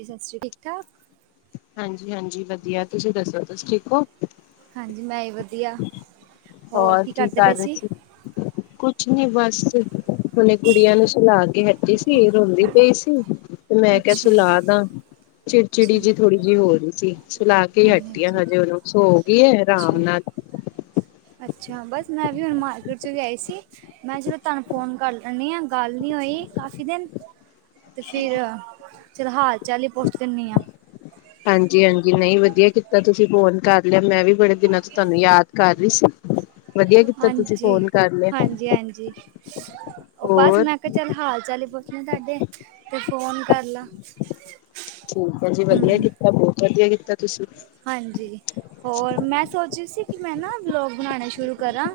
ਜੀ ਸਤਿ ਸ਼੍ਰੀ ਠੀਕ ਠਾਕ ਹਾਂਜੀ-ਹਾਂਜੀ ਵਧੀਆ ਤੁਸੀਂ ਦੱਸੋ ਤੁਸੀ ਠੀਕ ਹੋ ਹਾਂਜੀ ਮੈਂ ਹੀ ਵਧੀਆ ਹੋਰ ਕੀ ਕਰ ਰਹੇ ਸੀ ਕੁਛ ਨੀ ਬਸ ਹੁਨੇ ਕੁੜੀਆਂ ਨੂੰ ਸੁਲਾ ਕੇ ਹਟੀ ਸੀ ਰੋਂਦੀ ਪਈ ਸੀ ਤੇ ਮੈਂ ਕਿਹਾ ਅੱਛਾ ਅੱਛਾ ਸੁਲਾਦਾ ਚਿੜਚਿੜੀ ਜਿਹੀ ਥੋੜ੍ਹੀ ਜਿਹੀ ਹੋ ਰਹੀ ਸੀ ਸੁਲਾ ਕੇ ਹਾਂਜੀ ਹਟੀੀਆਂ ਹਾਂਜੀ ਹਜੇ ਉਹਨੂੰ ਸੋ ਹੋ ਗਈ ਹੈ ਰਾਮ ਅੱਛਾ ਨਾਲ [inaudible] ਅੱਛਾ ਬਸ ਮੈਂ ਵੀ ਹੁਣ ਮਾਰਕੀਟ ਚ ਆਈ ਸੀ ਮੈਂ ਚਲੋ ਤੁਹਾਨੂੰ ਫੋਨ ਕਰ ਲੈਂਦੀ ਹਾਂ ਗੱਲ ਨਹੀਂ ਹੋਈ ਕਾਫੀ ਦਿਨ ਤੇ ਫਿਰ-ਚੱਲ ਹਾਲ ਚਾਲੀ ਪੁੱਛ ਲੈਣੀ ਆ ਹਾਂਜੀ-ਹਾਂਜੀ ਨਹੀਂ ਵਧੀਆ ਕੀਤਾ ਤੁਸੀਂ ਫੋਨ ਕਰ ਲਿਆ ਮੈਂ ਵੀ ਬੜੇ ਦਿਨਾਂ ਤੋਂ ਤੁਹਾਨੂੰ ਯਾਦ ਕਰ [inaudible] ਕੀਤਾ ਤੁਸੀਂ ਫੋਨ ਕਰ ਲਿਆ ਹਾਂਜੀ-ਹਾਂਜੀ-ਹਾਂਜੀ ਉਹ ਬਸ ਹੋਰ ਮੈਂ ਕਿਹਾ ਚੱਲ ਹਾਲ ਚਾਲ ਪੁੱਛਣੇ ਤੁਹਾਡੇ ਤੇ ਫੋਨ ਕਰ ਲਾ ਠੀਕ ਹੈ ਜੀ ਵਧੀਆ ਹੂੰ ਕੀਤਾ ਬਹੁਤ ਵਧੀਆ ਕੀਤਾ ਤੁਸੀਂ ਹਾਂਜੀ ਹੋਰ ਮੈਂ ਸੋਚੀ ਸੀ ਮੈਂ ਨਾ ਬਲੋਗ ਬਣਾਉਣਾ ਸ਼ੁਰੂ ਕਰਾਂ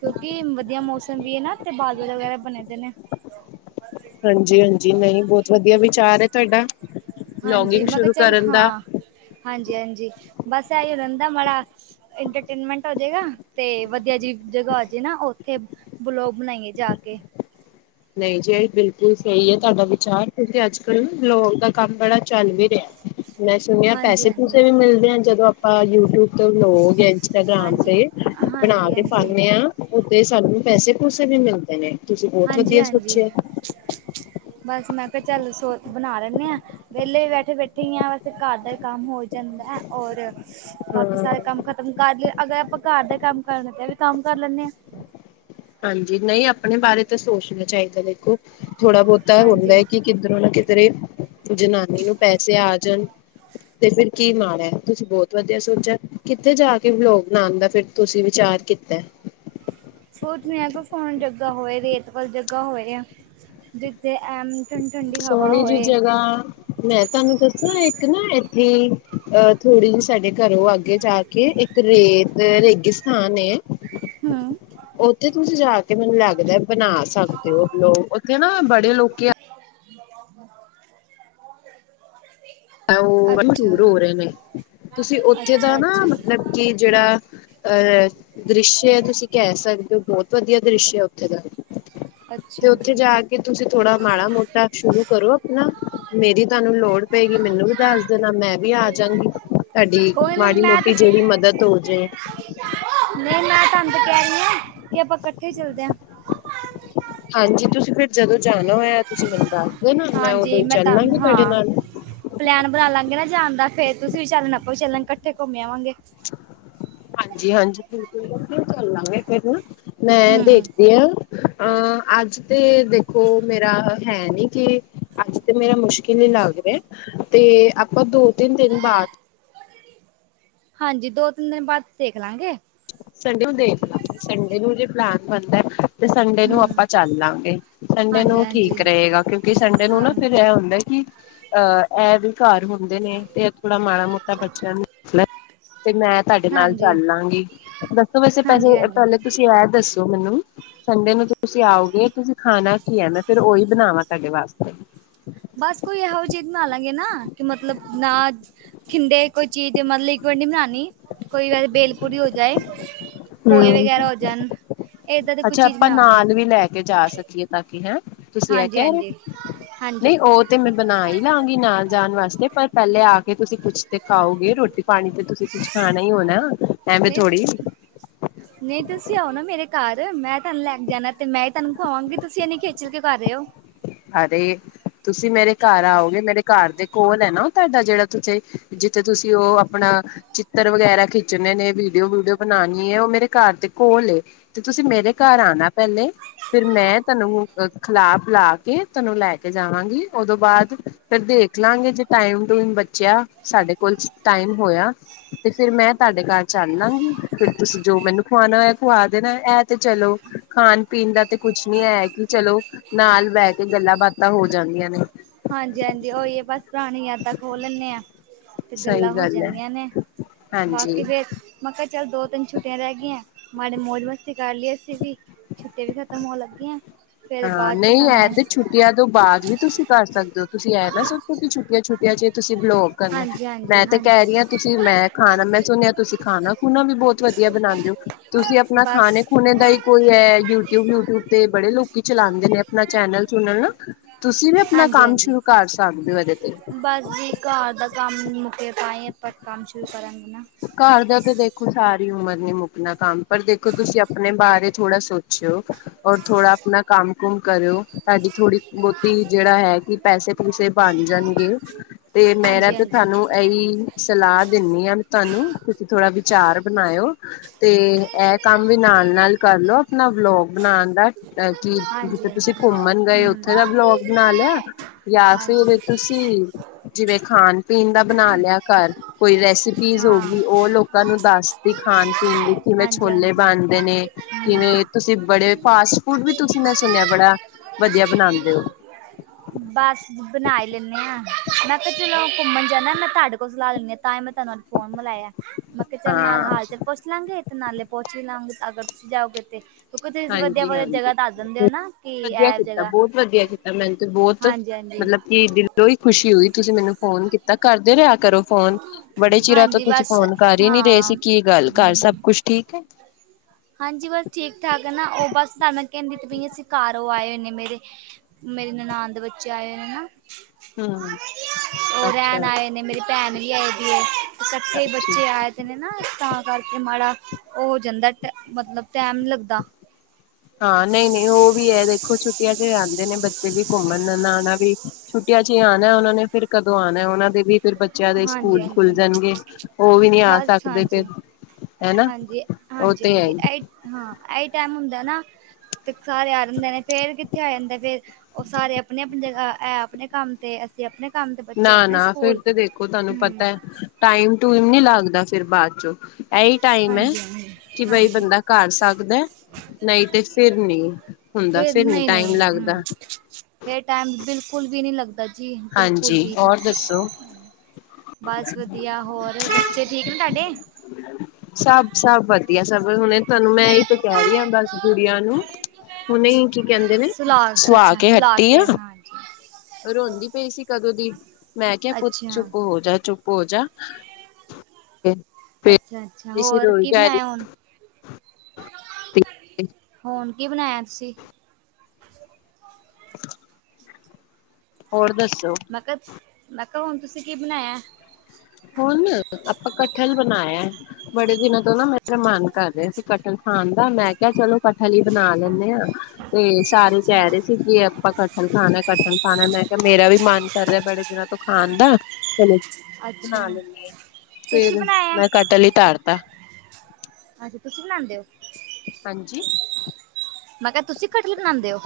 ਕਿਉਂਕਿ ਵਧੀਆ ਮੌਸਮ ਵੀ ਹੈ ਨਾ ਤੇ ਬਾਦਲ ਵਗੈਰਾ ਬਣੇ [inaudible] ਹਾਂਜੀ-ਹਾਂਜੀ ਨਹੀਂ ਬਹੁਤ ਵਧੀਆ ਵਿਚਾਰ ਤੁਹਾਡਾ ਹਾਂਜੀ ਵਲੋਗਿੰਗ ਮੈਂ ਕਿਹਾ ਸ਼ੁਰੂ ਚੱਲ ਕਰਨ ਦਾ ਹਾਂ ਹਾਂਜੀ-ਹਾਂਜੀ ਬਸ ਇਹੀ ਰਹਿੰਦਾ ਮਾੜਾ ਇੰਟਰਟੇਨਮੈਂਟ ਹੋਜੇਗਾ ਤੇ ਵਧੀਆ ਜੀ ਜਗਾ ਹੋ ਜਾੇ ਨਾ ਉੱਥੇ ਬਲੋਗ ਬਣਾਈਏ ਜਾ ਕੇ [inaudible] ਨਹੀਂ ਜੀ ਬਿਲਕੁਲ ਸਹੀ ਹੈ ਤੁਹਾਡਾ ਵਿਚਾਰ ਕਿਉਂਕਿ ਅੱਜ ਕੱਲ੍ਹ ਲੋਕ ਦਾ ਕੰਮ ਬੜਾ ਚੱਲ ਵੀ ਰਿਹਾ ਮੈਂ ਸੁਣਿਆ ਹਾਂਜੀ ਪੈਸੇ ਹਾਂਜੀ ਪੂਸੇ ਵੀ ਮਿਲਦੇ ਆ ਜਦੋਂ ਆਪਾਂ ਯੂਟਿਊਬ ਤੋਂ ਬਲੌਗ ਇੰਸਟਾਗ੍ਰਾਮ ਹਾਂਜੀ ਤੇ ਬਣਾ ਹਾਂਜੀ ਹਾਂਜੀ ਕੇ ਪਾਂਦੇ ਹਾਂਜੀ ਹਾਂ ਉੱਤੇ ਸਾਨੂੰ ਪੈਸੇ ਪੂਸੇ ਵੀ ਮਿਲਦੇ ਨੇ ਤੁਸੀਂ ਬਹੁਤ ਵਧੀਆ ਹਾਂਜੀ-ਹਾਂਜੀ ਸੋਚਿਆ ਬਸ ਮੈਂ ਕਿਹਾ ਚੱਲ ਸੋਤ ਬਣਾ ਲੈਂਦੇ ਆਾਂ ਵਿਹਲੇ ਬੈਠੇ-ਬੈਠੇ ਹੀ ਆ ਬਸ ਘਰ ਦਾ ਕੰਮ ਹੋ ਜਾਂਦਾ ਔਰ ਬਾਕੀ ਹਾਂ ਸਾਰੇ ਕੰਮ ਕਰ ਕੰਮ ਕਰ ਲ ਅਗਰ ਆਪਾਂ ਘਰ ਦੇ ਕੰਮ ਕਰਨੇ ਤੇ ਵੀ ਕੰਮ ਕਰ ਲੈਂਦੇ ਹਾਂ ਹਾਂਜੀ ਨਹੀਂ ਆਪਣੇ ਬਾਰੇ ਤਾਂ ਸੋਚਣਾ ਚਾਹੀਦਾ ਦੇਖੋ ਥੋੜ੍ਹਾ ਬਹੁਤਾ ਹੁੰਦਾ ਹਾਂਜੀ ਹੈ ਕਿ ਕਿਧਰੋਂ ਨਾ ਕਿਧਰੇ ਜਨਾਨੀ ਨੂੰ ਪੈਸੇ ਆ ਜਾਣ ਤੇ ਫਿਰ ਕੀ ਮਾੜਾ ਤੁਸੀਂ ਬਹੁਤ ਵਧੀਆ ਸੋਚਿਆ ਕਿੱਥੇ ਜਾ ਕੇ ਲੋਕੋਗ ਬਣਾਉਦਾ ਫਿਰ ਤੁਸੀਂ ਵਿਚਾਰ ਕੀਤਾ। ਸੋਚ ਆ ਕਿ ਫੋਨ ਜਗਾ ਹੋਏ ਰੇਤ ਜੋਗਾ ਹੋਏ ਜਿੱਥੇ ਐਮ ਠੰਡੀ ਠੰਡੀ ਹਵਾ ਸੋਹਣੀ ਜੀ ਹੋਏ ਜਗ੍ਹਾ ਮੈਂ ਤੁਹਾਨੂੰ ਦੱਸਾਂ। ਇੱਕ ਨਾ ਇੱਥੇ ਅਹ ਥੋੜ੍ਹੀ ਜਿਹੀ ਸਾਡੇ ਘਰੋਂ ਅੱਗੇ ਜਾ ਕੇ ਇੱਕ ਰੇਤ ਰੇਗੀ ਸਥਾਨ ਹੈ ਹੂੰ ਉੱਥੇ ਤੁਸੀਂ ਜਾ ਕੇ ਮੈਨੂੰ ਲੱਗਦਾ ਬਣਾ ਸਕਦੇ ਹੋ ਲੋਕ ਉੱਥੇ ਨਾ ਬੜੇ ਲੋਕ ਆ [inaudible] ਉਹ ਅੱਛਾ ਮਸ਼ਹੂਰ ਹੋ ਰਹੇ ਨੇ ਤੁਸੀਂ ਉੱਥੇ ਦਾ ਅੱਛਾ ਨਾ ਅੱਛਾ ਮਤਲਬ ਕਿ ਜਿਹੜਾ ਅਹ ਦ੍ਰਿਸ਼ਯ ਹੈ ਤੁਸੀਂ ਕਹਿ ਸਕਦੇ ਹੋ ਬਹੁਤ ਵਧੀਆ ਦ੍ਰਿਸ਼ਯ ਹੈ ਉੱਥੇ ਦਾ ਤੇ ਅੱਛਾ ਉੱਥੇ ਜੀ ਜਾ ਕੇ ਤੁਸੀਂ ਥੋੜਾ ਮਾੜਾ ਮੋਟਾ ਸ਼ੁਰੂ ਕਰੋ ਆਪਣਾ ਮੇਰੀ ਤੁਹਾਨੂੰ ਲੋੜ ਪਏਗੀ? ਮੈਨੂੰ ਵੀ ਦੱਸ ਦੇਣਾ ਮੈਂ ਵੀ ਆ ਜਾਂਗੀ ਤੁਹਾਡੀ ਕੋਈ ਨਹੀਂ ਮਾੜੀ ਮੈਂ ਤਾਂ ਮੋਟੀ ਕਿ- ਜਿਹੜੀ ਮਦਦ ਹੋਜੇ [inaudible] ਨਹੀਂ ਮੈਂ ਤੰਦ ਕਹਿ ਰਹੀ ਐ ਕਿ ਆਪਾਂ ਇਕੱਠੇ ਚਲਦੇ ਆ ਹਾਂਜੀ ਤੁਸੀਂ ਫਿਰ ਜਦੋਂ ਜਾਣਾ ਹੋਇਆ ਤੁਸੀਂ ਦੱਸਦੋ? ਨਾਲ ਮੈਂ ਉਦੋਂ ਹਾਂਜੀ ਹੀ ਤਾਂ ਚੱਲਾਂਗੀ ਤੁਹਾਡੇ ਹਾਂ ਨਾਲ ਪਲਾਨ ਬਣਾ ਲਾਂਗੇ ਨਾ ਜਾਣ ਦਾ ਫੇਰ ਤੁਸੀਂ ਵੀ ਚੱਲਣ ਆਪਾਂ ਚੱਲਣ ਇਕੱਠੇ ਘੁੰਮੇ ਆਵਾਂਗੇ। ਹਾਂਜੀ-ਹਾਂਜੀ ਬਿਲਕੁਲ ਕਿ ਚਲਾਂਗੇ ਫਿਰ ਨਾ ਮੈਂ ਹੂੰ ਦੇਖਦੀ ਹਾਂ ਅਹ ਅੱਜ ਤੇ ਦੇਖੋ ਮੇਰਾ ਹੈ ਨੀ ਕਿ ਅੱਜ ਤੇ ਮੇਰਾ ਮੁਸ਼ਕਿਲ ਲੱਗ ਰਿਹਾ ਤੇ ਆਪਾਂ ਦੋ ਤਿੰਨ ਦਿਨ ਬਾਅਦ ਹਾਂਜੀ ਦੋ ਤਿੰਨ ਦਿਨ ਬਾਅਦ ਦੇਖਣਗੇ, ਸੰਡੇ ਨੂੰ ਦੇਖ ਲ ਸੰਡੇ ਨੂੰ ਜੇ ਪਲਾਨ ਬਣਦਾ। ਤੇ ਸੰਡੇ ਨੂੰ ਹੂੰ ਆਪਾਂ ਚੱਲ ਲਾਂਗੇ ਸੰਡੇ ਹਾਂਜੀ ਨੂੰ ਹਾਂਜੀ ਠੀਕ ਰਹੇਗਾ ਕਿਉਂਕਿ ਸੰਡੇ ਨੂੰ ਨਾ ਹਾਂ ਫਿਰ ਇਹ ਹੁੰਦਾ ਕਿ ਅਹ ਇਹ ਵੀ ਘਰ ਹੁੰਦੇ ਨੇ ਤੇ ਇਹ ਥੋੜਾ ਮਾੜਾ ਮੋਟਾ ਬੱਚਿਆਂ ਨੂੰ ਤੇ ਮੈਂ ਤੁਹਾਡੇ ਨਾਲ ਹਾਂਜੀ ਚੱਲ ਲਾਂਗੀ ਦੱਸੋ ਵੈਸੇ ਪੈਸੇ ਹਾਂਜੀ ਹਾਂਜੀ ਪਹਿਲੇ ਤੁਸੀਂ ਇਹ ਦੱਸੋ? ਮੈਨੂੰ ਸੰਡੇ ਨੂੰ ਤੁਸੀਂ ਆਓਗੇ ਤੁਸੀਂ ਖਾਣਾ ਕੀ ਹੈ ਮੈਂ ਫਿਰ ਓਹੀ ਬਣਾਵਾਂ ਤੁਹਾਡੇ ਵਾਸਤੇ ਬਸ ਕੋਈ ਇਹੋ ਚੀਜ ਬਨਾ ਲਾਂਗੇ ਨਾ ਕਿ ਮਤਲਬ ਨਾ ਖਿੰਦੇ ਕੋਈ ਚੀਜ਼ ਮਤਲਬ ਵਢਡੀ ਬਣਾਉਣੀ ਕੋਈ ਵੈਸ ਭੇਲ ਪੂਰੀ ਹੋ ਜਾਏ ਪੋਹੇ ਹਮ ਵਗੈਰਾ ਹੋ ਜਾਣ ਇਦਾਂ ਦੀ ਕੋਈ ਅੱਛਾ ਚੀਜ਼ ਆਪਾਂ ਬਣਾਵਾਂਗੇ ਨਾਲ ਵੀ ਲੈ ਕੇ ਜਾ ਸਕੀਏ ਤਾਂ ਕਿ ਤੁਸੀਂ ਇਹ ਕਹਿ ਰਹੇ ਹੋ? ਹਾਂਜੀ-ਹਾਂਜੀ, ਨਹੀਂ ਉਹ ਤੇ ਮੈਂ ਬਣਾ ਹੀ ਲਵਾਂਗੀ ਨਾਲ ਜਾਣ ਵਾਸਤੇ ਪਰ ਪਹਿਲੇ ਆ ਤੁਸੀਂ ਕੁਛ ਤੇ ਖਾਓਗੇ ਰੋਟੀ ਪਾਣੀ ਤੇ ਤੁਸੀਂ ਕੁਛ ਖਾਣਾ ਹੀ ਹੋਣਾ ਏਂਵੇ ਨਹੀਂ ਥੋੜੀ ਨਹੀਂ ਤੁਸੀਂ ਆਓ ਨਾ ਮੇਰੇ ਘਰ ਮੈਂ ਤੁਹਾਨੂੰ ਲੈ ਕੇ ਜਾਣਾ ਤੇ ਮੈਂ ਤੁਹਾਨੂੰ ਖਵਾਵਾਂਗੀ ਤੁਸੀਂ ਇਹਨੀ ਖੇਚਲ ਕਿਓਂ ਕਰ ਦਿਓ ਅਦੇ ਤੁਸੀਂ ਮੇਰੇ ਘਰ ਆਓਗੇ ਮੇਰੇ ਘਰ ਦੇ ਕੋਲ ਹੈ ਨਾ ਉਹ ਤੁਹਾਡਾ ਜਿਹੜਾ ਤੁਥੇ ਜਿੱਥੇ ਤੁਸੀਂ ਉਹ ਆਪਣਾ ਚਿੱਤਰ ਵਗੈਰਾ ਖਿੱਚਣੇ ਨੇ ਵੀਡੀਓ-ਵੀਡੀਓ ਬਣਾਣੀ ਹੈ ਉਹ ਮੇਰੇ ਘਰ ਦੇ ਘੋਲ ਏ ਤੇ ਤੁਸੀਂ ਮੇਰੇ ਘਰ ਆਣਾ ਪਹਿਲੇ ਫਿਰ ਮੈਂ ਤੁਹਨੂੰ ਖਿਲਾ ਪਿਲਾ ਕ ਕੇ ਤੁਹਾਨੂੰ ਲੈ ਕੇ ਜਾਵਾਂਗੀ ਉਦੋਂ ਬਾਅਦ ਫੇਰ ਦੇਖ ਲਾਂਗੇ ਜੇ ਟਾਈਮ ਟੂਮ ਬੱਚਿਆ ਸਾਡੇ ਤੁਹਾਡੇ ਕੋਲ ਟਾਈਮ ਹੋਇਆ ਤੇ ਫੇਿਰ ਮੈਂ ਤੁਹਾਡੇ ਘਰ ਚੱਲ ਲਾਂਗੀ ਫੇਰ ਤੁਸੀਂ ਜੋ ਮੈਨੂੰ ਖਵਾਣਾ ਮ ਖਵਾ ਦੇਣਾ ਇਹ ਤੇ ਚਲੋ ਖਾਣ ਪੀਣ ਦਾ ਤੇ ਕੁਛ ਨੀ ਹੈ ਕਿ ਚਲੋ ਨਾਲ ਬਹਿ ਕੇ ਤੇ ਗੱਲਾਂ ਬਾਤਾਂ ਹੋ ਜਾਂਦੀਆਂ ਨੇ ਹਾਂਜੀ-ਹਾਂਜੀ ਉਹੀਏ ਬਸ ਪੁਰਾਣੀ ਯਾਦਾਂ ਖੋਲ ਲੈਂਣੇ ਆ ਤੇ ਸਹੀ ਗੱਲਾਂ ਹੋ ਗੱਲ ਹੈ ਜਾਂਦੀਆਂ ਨੇ ਹਾਂਜੀ ਬਾਕੀ ਫੇਰ ਮੈਂ ਕਿਹਾ ਚੱਲ ਦੋ ਤਿੰਨ ਛੁੱਟੀਆਂ ਰਹਿ ਗਈਆਂ ਮਾੜੀ ਮੌਜ ਮਸਤੀ ਕਰ ਲਈਏ ਅਸੀਂ ਵੀ ਛੁੱਟਟੀ ਵੀ ਖ਼ਤਮ ਹੋਣ ਲੱਗੀਆਂ- ਫਿਰ ਹਾਂ ਬਾਅਦ ਚ ਨਹੀਂ ਇਹ ਸਾਨੂੰ ਤੇ ਛੁੱਟੀਆਂ ਤੋਂ ਬਾਅਦ ਵੀ ਤੁਸੀਂ ਕਰ ਸਕਦੇ ਤੁਸੀਂ ਆਏ ਨਾ ਸਭੋ ਕਿ ਛੱਟੀਆਂ-ਛੁਟੀਆਂ ਚੇ ਤੁਸੀਂ ਲੋਕ ਹਾਂਜੀ ਹਾਂਜੀ ਮੈਂ ਤੇ ਹਾਂਜੀ ਕਹਿ ਰਹੀ ਹਾਂ ਤੁਸੀਂ ਮੈਂ ਖਾਣਾ ਮੈਂ ਸੁਣਿਆ ਤੁਸੀਂ ਖਾਣਾ ਖੂਣਾ ਵੀ ਬਹੁਤ ਵਧੀਆ ਤੁਸੀਂ ਆਪਣਾ ਬਸ ਖਾਣੇ ਖੂਣੇ ਦਾ ਹੀ ਕੋਈ ਹੈ ਯੂਟਿਊਬ-ਯੂਟਿਊਬ ਤੇ ਬੜੇ ਲੋਕ ਚਲਾਉਂਦੇ ਨੇ ਆਪਣਾ ਚੈਨਲ ਚੂਣਲ ਨਾ ਤੁਸੀਂ ਵੀ ਆਪਣਾ ਹਾਂਜੀ ਕੰਮ ਹਾਂਜੀ ਸ਼ੁਰੂ ਕਰ ਸਕਦੇ ਹੋ ਇਹਦੇ ਤੇ ਬਸ ਜੀ ਘਰ ਦਾ ਕੰਮ ਮੁੱਕੇ ਪਾਏ ਪ ਕੰਮ ਸ਼ੁਰੂ ਕਰ ਦੇ ਨਾਲ ਘਰ ਦਾ ਤਾਂ ਦੇਖੋ ਸਾਰੀ ਉਮਰ ਨ ਮੁੱਕਣਾ ਕੰਮ ਪਰ ਦੇਖੋ ਤੁਸੀਂ ਆਪਣੇ ਬਾਰੇ ਥੋੜਾ ਸੋਚਿ ਹੋ ਔਰ ਥੋੜਾ ਆਪਣਾ ਕੰਮ ਕੁਮ ਕਰਿਓ ਤੁਹਾਡੀ ਥੋੜ੍ਹੀ ਬਹੁਤੀ ਜਿਹੜਾ ਹੈ ਕਿ ਪੈਸੇ ਪੂਸੇ ਬਣ ਜਾਣ ਤੇ ਮੈਂ ਨਾ ਹਾਂਜੀ ਤੇ ਹਾਂਜੀ ਤੁਹਾਨੂੰ ਇਹੀ ਸਲਾਹ ਦਿੰਨੀ ਹਾਂ ਤੁਹਾਨੂੰ ਤੁਸੀਂ ਥੋੜਾ ਵਿਚਾਰ ਬਣਾਇਓ ਤੇ ਇਹ ਕੰਮ ਵੀ ਨਾਲ-ਨਾਲ ਕਰਲੋ ਆਪਣਾ ਵਲੋਗ ਬਣਾਉਣ ਦਾ ਕਿ ਜਿੱਥੇ ਹਾਂਜੀ ਤੁਸੀਂ ਹਾਂਜੀ ਘੁੰਮਣ ਗਏ ਹਮ ਉੱਥੇ ਦਾ ਬਲੋਗ ਬਣਾ ਲਿਆ ਜਾਂ ਫਿਰ ਹਾਂਜੀ ਤੁਸੀਂ ਜਿਵੇਂ ਖਾਣ ਪੀਣ ਦਾ ਬਣਾ ਲਿਆ ਘਰ ਕੋਈ ਰੈਸਪੀ ਹੋ ਹਾਂ ਗਈ ਉਹ ਲੋਕਾਂ ਨੂੰ ਦੱਸਦੀ ਖਾਣ ਪੀਣ ਲਈ ਕਿਵੇਂ ਹਾਂਜੀ ਲੇ ਬਣਦੇ ਨੇ ਹਾਂਜੀ ਹਮ। ਕਿਵੇਂ ਤੁਸੀਂ ਬੜੇ ਫਾਸਟ ਫੂਡ ਵੀ ਤੁਸੀਂ ਮੈਂ ਸੁਣਿਆ ਬੜਾ ਵਧੀਆ ਬਣਾਉਦੇ ਹੋ ਬਸ ਬਣਾਈ ਲੈਂਦੇਂਆਾਂ ਮੈਂ ਕਿਹਾ ਚਲੋ ਘੁੰਮਣ ਜਾਂਦਾ ਮੈਂ ਤੁਹਾਡੇ ਕੋਲ ਸਲਾਹ ਲੈਂਦੀ ਆਾਂ ਤਾਂ ਮੈਂ ਤੁਹਾਨੂੰ ਫੋਨ ਮਿਲਾਇਆ ਮੈਂ ਕਿਹਾ ਚੱਲ ਨਾਲ ਹਾਂ ਹਾਲ ਚ ਪੁੱਛ ਲਾਂਗੇ ਤੇ ਨਾਲੇ ਪਹੁੰਚ ਵੀ ਲਓਗੇ ਅਗਰ ਤੁਸੀਂ ਜਾਓਗੇ ਤੇ ਤੁਸੀਂ ਵਧੀਆ ਹਾਂਜੀ ਵਧੀਆ ਹਾਂਜੀ ਜਗ੍ਹਾ ਦੱਸ ਦਿੰਦੇ ਹੋ ਨਾ ਕਿ ਇਹ ਜਗ੍ਹਾ ਬਹੁਤ ਹਾਂਜੀ ਹਾਂਜੀ ਮਤਲਬ ਕੀ ਦਿਲੋਂ ਹੀ ਖੁਸ਼ੀ ਹੋਈ ਤੁਸੀਂ ਮੈਨੂੰ ਫੋਨ ਕੀਤਾ ਕਰਦੇ ਰਿਹਾ ਕ- ਕਰੋ ਫੋਨ ਬੜੇ ਚਿਰਾਂ ਤੋਂ ਹਾਂਜੀ ਤੁਸੀਂ ਬਸ ਫੋਨ ਕਰ ਹੀ ਨਹੀਂ ਰਹੇ ਹਾਂ ਅਸੀਂ ਕੀ ਗੱਲ ਕਰ ਹਮ ਸਭ ਕੁਝ ਠੀਕ ਹ ਹਾਂਜੀ ਬਸ ਠੀਕ ਠਾਕ ਮੇਰੇ ਨਾਲ ਆਣ ਦੇ ਵਿੱਚ ਆਏ ਹਨਾ ਹਮ ਰਹਿਣ ਅੱਛਾ ਆਏ ਨੇ ਮੇਰੀ ਭੈਣ ਨਹੀ ਸਾਖੀ ਅੱਛਾ ਬੱਚੇ ਆਏ ਤੇ ਨੇ ਨਾ ਤਾਂ ਕਰਕੇ ਮਾੜਾ ਉਹ ਚਲਦਾ ਮਤਲਬ ਟਾਈਮ ਲੱਗਦਾ ਨਹੀਂ ਨਹੀਂ ਉਹ ਵੀ ਇਹ ਦੇਖੋ ਕੈਸੇ ਆਉਂਦੇ ਨੇ ਬੱਚੇ ਵੀ ਘੁੰਮਣ ਨਾਲ ਫਿਰ ਬੱਚਿਆਂ ਦੇ ਹਾਂਜੀ ਸਕੂਲ ਖੁੱਲ ਹਾਂਜੀ ਜਾਣਗੇ ਉਹ ਵੀ ਨਹੀਂ ਆ ਬਸ ਸਕਦੇ ਹਾਂਜੀ ਫਿਰ ਹਨਾ ਹਾਂਜੀ ਉਹ ਤੇ ਹ ਸਾਰੇ ਆਰ ਹੁੰਦੇ ਨੇ ਫੇਰ ਕਿੱਥੇ ਆ ਜਾਂਦੇ ਫਿਰ ਉਹ ਸਾਰੇ ਆਪਣੇ ਆਪਣੇ ਕੰਮ ਤੇ ਅਸੀਂ ਆਪਣੇ ਕੰਮ ਤੇ ਬੱਚੇ ਨਾ ਆਪਣੇ ਨਾ ਫਿਰ ਸਕੂਲ ਤੇ ਦੇਖੋ ਤੁਹਾਨੂੰ ਪਤਾ ਹੂੰ ਟਾਈਮ ਟੂ ਇਨੀ ਲੱਗਦੀ ਦਾ ਫਿਰ ਬਾਅਦ ਚੋ ਐਹੀ ਟਾਈਮ ਹ ਹਾਂਜੀ ਹਾਂਜੀ ਕਿ ਬਈ ਹਾਂਜੀ ਬੰਦਾ ਘਰ ਸਕਦਾ ਨਹੀਂ ਤੇ ਫਿਰ ਨਹੀਂ ਹੁੰਦਾ ਸਿਰ ਨੀ ਟਾਈਮ ਲੱਗਦਾ ਤੇ ਟਾਈਮ ਬਿਲਕੁਲ ਵੀ ਨਹੀਂ ਲੱਗਦਾ ਜੀ ਬਿਲਕੁਲ ਹਾਂਜੀ ਵੀ ਇਹ ਔਰ ਦੱਸੋ ਟਾਈਮ ਬਸ ਸਾਬ ਸਾਬ ਵਧੀਆ ਸਰ ਹੁਣ ਤੁਹਾਨੂੰ ਮੈਂ ਇਥੇ ਕਹਿ ਰਹੀ ਆ ਬਸ ਕੁੜੀਆਂ ਨੂੰ ਕੀ ਕਹਿੰਦੇ ਨੇ ਸੁਲਾਖ ਅੱਛਾ ਸਵਾ ਅੱਛਾ ਕੇ ਸੁਲਾਖ ਹੱਟੀ ਕੇ ਹਾਂਜੀ ਢੋਂਦੀ ਪਈ ਸੀ ਕਦੋਂ ਦੀ ਮੈਂ ਕਿਹਾ ਕੁਝ ਅੱਛਾ ਚੁੱਪ ਹੋ ਜਾ ਚੁੱਪ ਪੋਜਾ ਅੱਛਾ ਅੱਛਾ ਹੋਰ ਕੀ ਬਣਾਇਆ ਹੁਣ ਹੁਣ ਕੀ ਬਣਾਇਆ ਤੁਸੀਂ ਹ ਹੋਰ ਮਕ ਬੰਦ ਆਪਾਂ ਕਠਲ ਬਣਾਇਆ ਬੜੇ ਦਿਨਾਂ ਤੋਂ ਨਾ ਮੈਂ ਪ੍ਰਮਾਨ ਕਰ ਰਿਹਾ ਸੀ ਜਾਣਦਾ ਮੈਂ ਕਿਹਾ ਚਲੋ ਹਨੀ ਬਣਾ ਲੈਣੇ ਆ ਤੇ ਸਾਰੇ ਅੱਛਾ ਕਹਿ ਰਹੇ ਸੀ ਵੀ ਆਪਾਂ ਕੱਟਣ ਖਾਨਾ ਕੱਟਣ ਖਾਨਾ ਮੈਂ- ਮੇਰਾ ਵੀ ਮਾਨ ਕਰ ਰਿਹਾ ਬੜੇ ਦਿਨਾਂ ਤੋਂ ਖਾਨ ਦਾ- ਅੱਛਾ ਹਾਂਜੀ ਤੁਸੀਂ ਫੇਰ ਬਣਾਇਆ ਮੈਂ ਕਟਲ ਹੀ ਤਰ ਤਾ ਅੱਛਾ ਤੁਸੀਂ ਬਣਾਂਦੇ ਹੋ। ਹਾਂਜੀ। ਮੈਂ ਕਯਾ ਤੁਸੀ ਕਟਲ ਬਣਾਣਦੇ ਹੋ?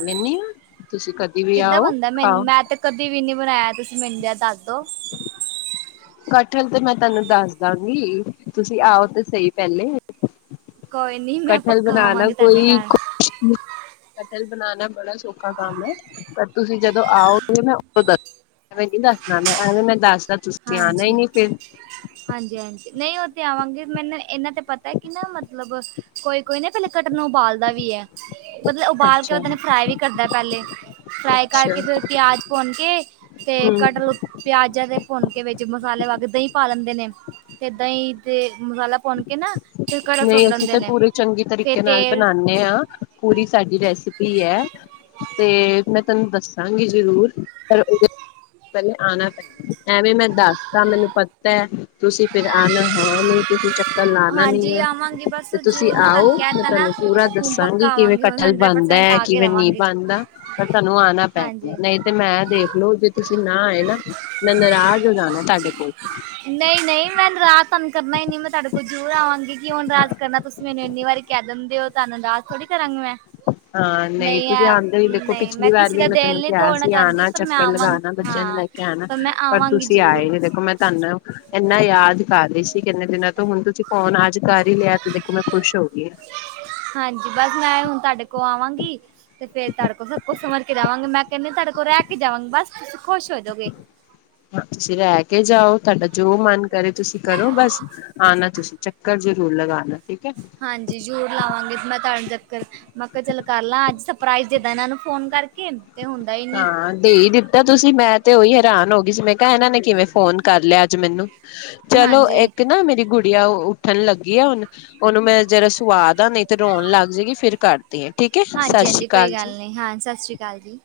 ਨਨੀ- ਕਿੱਦਾ ਬਣਦਾ ਹੈ ਮੈਂ ਤੇ ਕਦੀ ਵੀ ਨਹੀਂ ਬਣਾਇਆ ਤੁਸੀ ਮਨੁ ਜਰਾ ਦਸ ਦੋ। ਕਟਲ ਤਾਂ ਮੈਂ ਤੁਹਾਨੂੰ ਦਸ ਦਾਂਗੀ ਤੁਸੀ ਆਓ ਤੇ ਸਹੀ ਪਹਿਲੇ- ਕੋਈ ਨੀ ਮੈਂ ਕਠਲ ਪੱਕਾ ਬਣਾਣਾ ਆਵਾਂਗੀ ਤੁਹਾਡੇ ਕੋਈ ਘਰ। ਕਤਲ ਬਾਨਾ ਭੋਤ ਸੋ ਖਾ ਕਾਮ ਹੈ ਜਦੋਂ ਤੁਸੀ ਆਓ ਗਏ ਨਾ ਆਓ ਧੋ ਦਸ ਘੀ ਐਵੇਂ ਨਹੀਂ ਦੇਣਾ ਮੈਂ ਸੋਵ ਨਹੀਂ ਦੇਣਾ ਮੈਂ ਤੁਸੀਂ ਆਣਾ ਹੀ ਨੀ ਫਿਰ ਹਾਂਜੀ-ਹਾਂਜੀ-ਹਾਂਜੀ! ਜੇ ਮੈਨੂੰ ਇਹਨਾਂ ਤੇ ਪਤਾ ਕਿ ਨਾ ਮਤਲਬ ਕੋਈ-ਕੋਈ ਨਾ ਕਟਲ ਨੂੰ ਉਬਾਲਦਾ ਵੀ ਹੈ। ਮਤਲਬ ਉਬਾਲ ਕੇ ਅੱਛਾ ਉਹਦੇ ਨੇ ਫਰਾਈ ਵੀ ਕਰਦਾ- ਫਰਾਈ ਕਰਕੇ ਅੱਛਾ ਫਿਰ ਕੀ ਪਿਆਜ ਪੁਨ ਕੇ ਤੇ ਹਮ ਕਟਲ ਪਿਆਜਾ ਤੇ ਹਲਕੇ ਵਿੱਚ ਮਸਾਲੇ ਨਾ ਕੇ ਦਹੀ ਪਾ ਲੈਂਦੇ ਨੇ ਤੇ ਇਦਾਂ ਹੀ ਨਹੀਂ ਅਸੀਂ ਲੈਂਦੇ ਤੇ ਨੇ। ਪੂਰੀ ਚੰਗੀ ਫਿਰ ਤਰੀਕੇ ਨਾਲ ਤੇਲ ਬਣਾਣੇ ਆ। ਸਾਡੀ ਰੈਸਪੀ ਐ ਤੇ ਮੈਂ ਤੁਹਾਨੂੰ ਦੱਸਾਂਗੀ ਜਰੂਰ ਪਰ- ਪਹਿਲੇ ਆਣਾ ਪੈਣਾ ਐਵੇਂ ਮੈਂ ਦੱਸ ਤਾਂ ਮੈਨੂੰ ਪਤਾ ਤੁਸੀਂ ਫਿਰ ਆਣਾ ਹੈ ਨੀ ਕਲ ਆਣਾ ਨੀ ਹਾਂਜੀ ਐ ਆਵਾਂਗੀ ਬਸ ਤੇ ਤੁਸੀਂ ਜ਼ਰੂਰ ਮੈਂ ਤੁਹਾਨੂੰ ਆਓ ਕਹਿ ਮੈਂ ਤਾ ਨਾ ਤੁਹਾਨੂੰ ਪੂਰਾ ਹੁਣ ਦੱਸਾਂਗੀ ਪੱਕਾ ਕਿਵੇਂ ਆਵਾਂਗੀ ਹੁਣ ਕਠਲ ਹੰਡਰਡ ਬੰ ਪਰਸੈਂਟ ਦੈ ਆ ਕੇ ਕਿਵੇਂ ਨਈ ਰਵਾਂਗੀ। ਬਣਦਾ ਪਰ ਤੁਹਾਨੂੰ ਆਣਾ ਪੈ ਹਾਂਜੀ ਨਈ ਤੇ ਮੈਂ ਦੇਖਲੋ ਜੇ ਤੁਸੀਂ ਨਾ ਆਏ ਨਾ ਮੈਂ ਨਾਰਾਜ਼ ਹੋ ਜਾਣਾ ਤੁਹਾਡੇ ਕੋਲ ਤਾਡੇ ਕੋਲ ਜ਼ਰੂਰ ਆਵਾਂਗੀ ਕਿਉਂ ਨਰਾਜ ਕਰਨਾ ਤੁਸੀ ਮੈਨੂੰ ਇੰਨੀ ਵਾਰੀ ਕੈ ਦਿੰਦੇ ਓ ਤੁਹਾਨੂੰ ਨਰਾਜ ਥੋੜੀ ਕਰਾਂਗੀ ਮੈਂ ਹਾਂ ਨਈ ਨਹੀਂ ਤੁਸੀਂ ਐ ਆਂਦੇ ਹੀ ਦੇਖੋ ਨਹੀਂ ਪਿਛਲੀ ਵਾਰ ਕਿਸੇ ਵੀ ਦਾ ਮੈਂ ਤੈਨੂੰ ਦਿਲ ਨਹੀਂ ਕਿਆ ਤੋੜਨਾ ਸੀ ਚਾਹੁੰਦੀ ਆਣਾ ਪਰ ਮੈਂ ਚੱਕਰ ਆਵਾਂਗੀ ਲਗਾਣਾ ਬੱਚੇ- ਚਿਆਂ ਨੂੰ ਹਾਂ ਲੈ ਕੇ ਆਣਾ ਮੈਂ ਪਰ ਆਵਾਂਗੀ ਤੁਸੀਂ ਆਏ ਜ਼ਰੂਰ ਨੀ ਦੇਖੋ ਮੈਂ ਤੁਹਾਨੂੰ ਐਨਾ ਯਾਦ ਕਰ ਰੀ ਸੀ ਕਿੰਨੇ ਦਿਨਾਂ ਤੋਂ ਹੁਣ ਤੁਸੀਂ ਫੌਨ ਅੱਜ ਕਰ ਈ ਲਿਆ ਤੇ ਦੇਖੋ ਮੈਂ ਖੁਸ਼ ਹੋ ਗੀ। ਕੋ ਆਵਾਂਗੀ ਤੇ ਫ਼ੇਰ ਤਾਡੇ ਕੋਲ ਸਭ ਕੁਝ ਸਮਝ ਕੇ ਜਾਵਾਂਗੀ ਮੈਂ ਕੈਨੀ ਆ ਤੁਹਾਡੇ ਕੋਲ ਰਹਿ ਕੇ ਜਾਵਾਂਗੀ ਬਸ ਖੁਸ਼ ਹੋਜੋਗੇ ਹਾਂ ਤੁਸੀਂ ਰੈ ਕੇ ਜਾਓ ਤੁਹਾਡਾ ਜੋ ਮਨ ਕਰੇ ਤੁਸੀਂ ਕਰੋ ਬਸ ਆ ਨਾ ਤੁਸੀਂ ਚੱਕਰ ਜ਼ਰੂਰ ਲਗਾਣਾ ਠੀਕ ਐ! ਹਾਂਜੀ ਜ਼ਰੂਰ ਲਾਵਾਂਗੇ ਮੈਂ ਤਾਂਨੂੰ ਚੱਕਰ ਮੈਂ ਕਾ ਚੱਲ ਕਰ ਲਾਂ ਅੱਜ ਸਰਪ੍ਰਾਈਜ਼ ਦੇਦਾਂ ਏਨਾਂ ਨੂੰ ਫੋਨ ਕਰਕੇ। ਤੇ ਹੁੰਦਾ ਹੀ ਨਹੀਂ ਹਾਂ ਦੇਈ ਦਿੱਤਾ ਤੁਸੀਂ ਮੈਂ ਤੇ ਓਹੀ ਹੈਰਾਨ ਹੋ ਗੀ ਸੀ ਮੈਂ ਕਾ ਏਨਾਂ ਨੇ ਕਿਵੇਂ ਫੋਨ ਕਰ ਲਿਆ ਅੱਜ ਮੈਨੂੰ- ਚਲੋ ਹਾਂਜੀ ਇੱਕ ਨਾ ਮੇਰੀ ਗੁ--ਪ ੜੀਆ ਉੱਠਣ ਲੱਗੀ ਐ ਓਨੂੰ ਮੈਂ ਜਰਾ ਸਵਾ ਦਾ ਨਹੀਂ ਤੇ ਰੋਣ ਲੱਗ ਜੇਗੀ ਫਿਰ ਕਰਦੀ ਆ- ਠੀਕ ਹੈ ਸਤਿ ਸ੍ਰੀ ਹਾਂਜੀ-ਹਾਂਜੀ ਕੋਈ ਅਕਾਲ ਜੀ ਗੱਲ ਨੀ ਹਾਂ ਸਤਿ ਸ੍ਰੀ ਅਕਾਲ ਜੀ।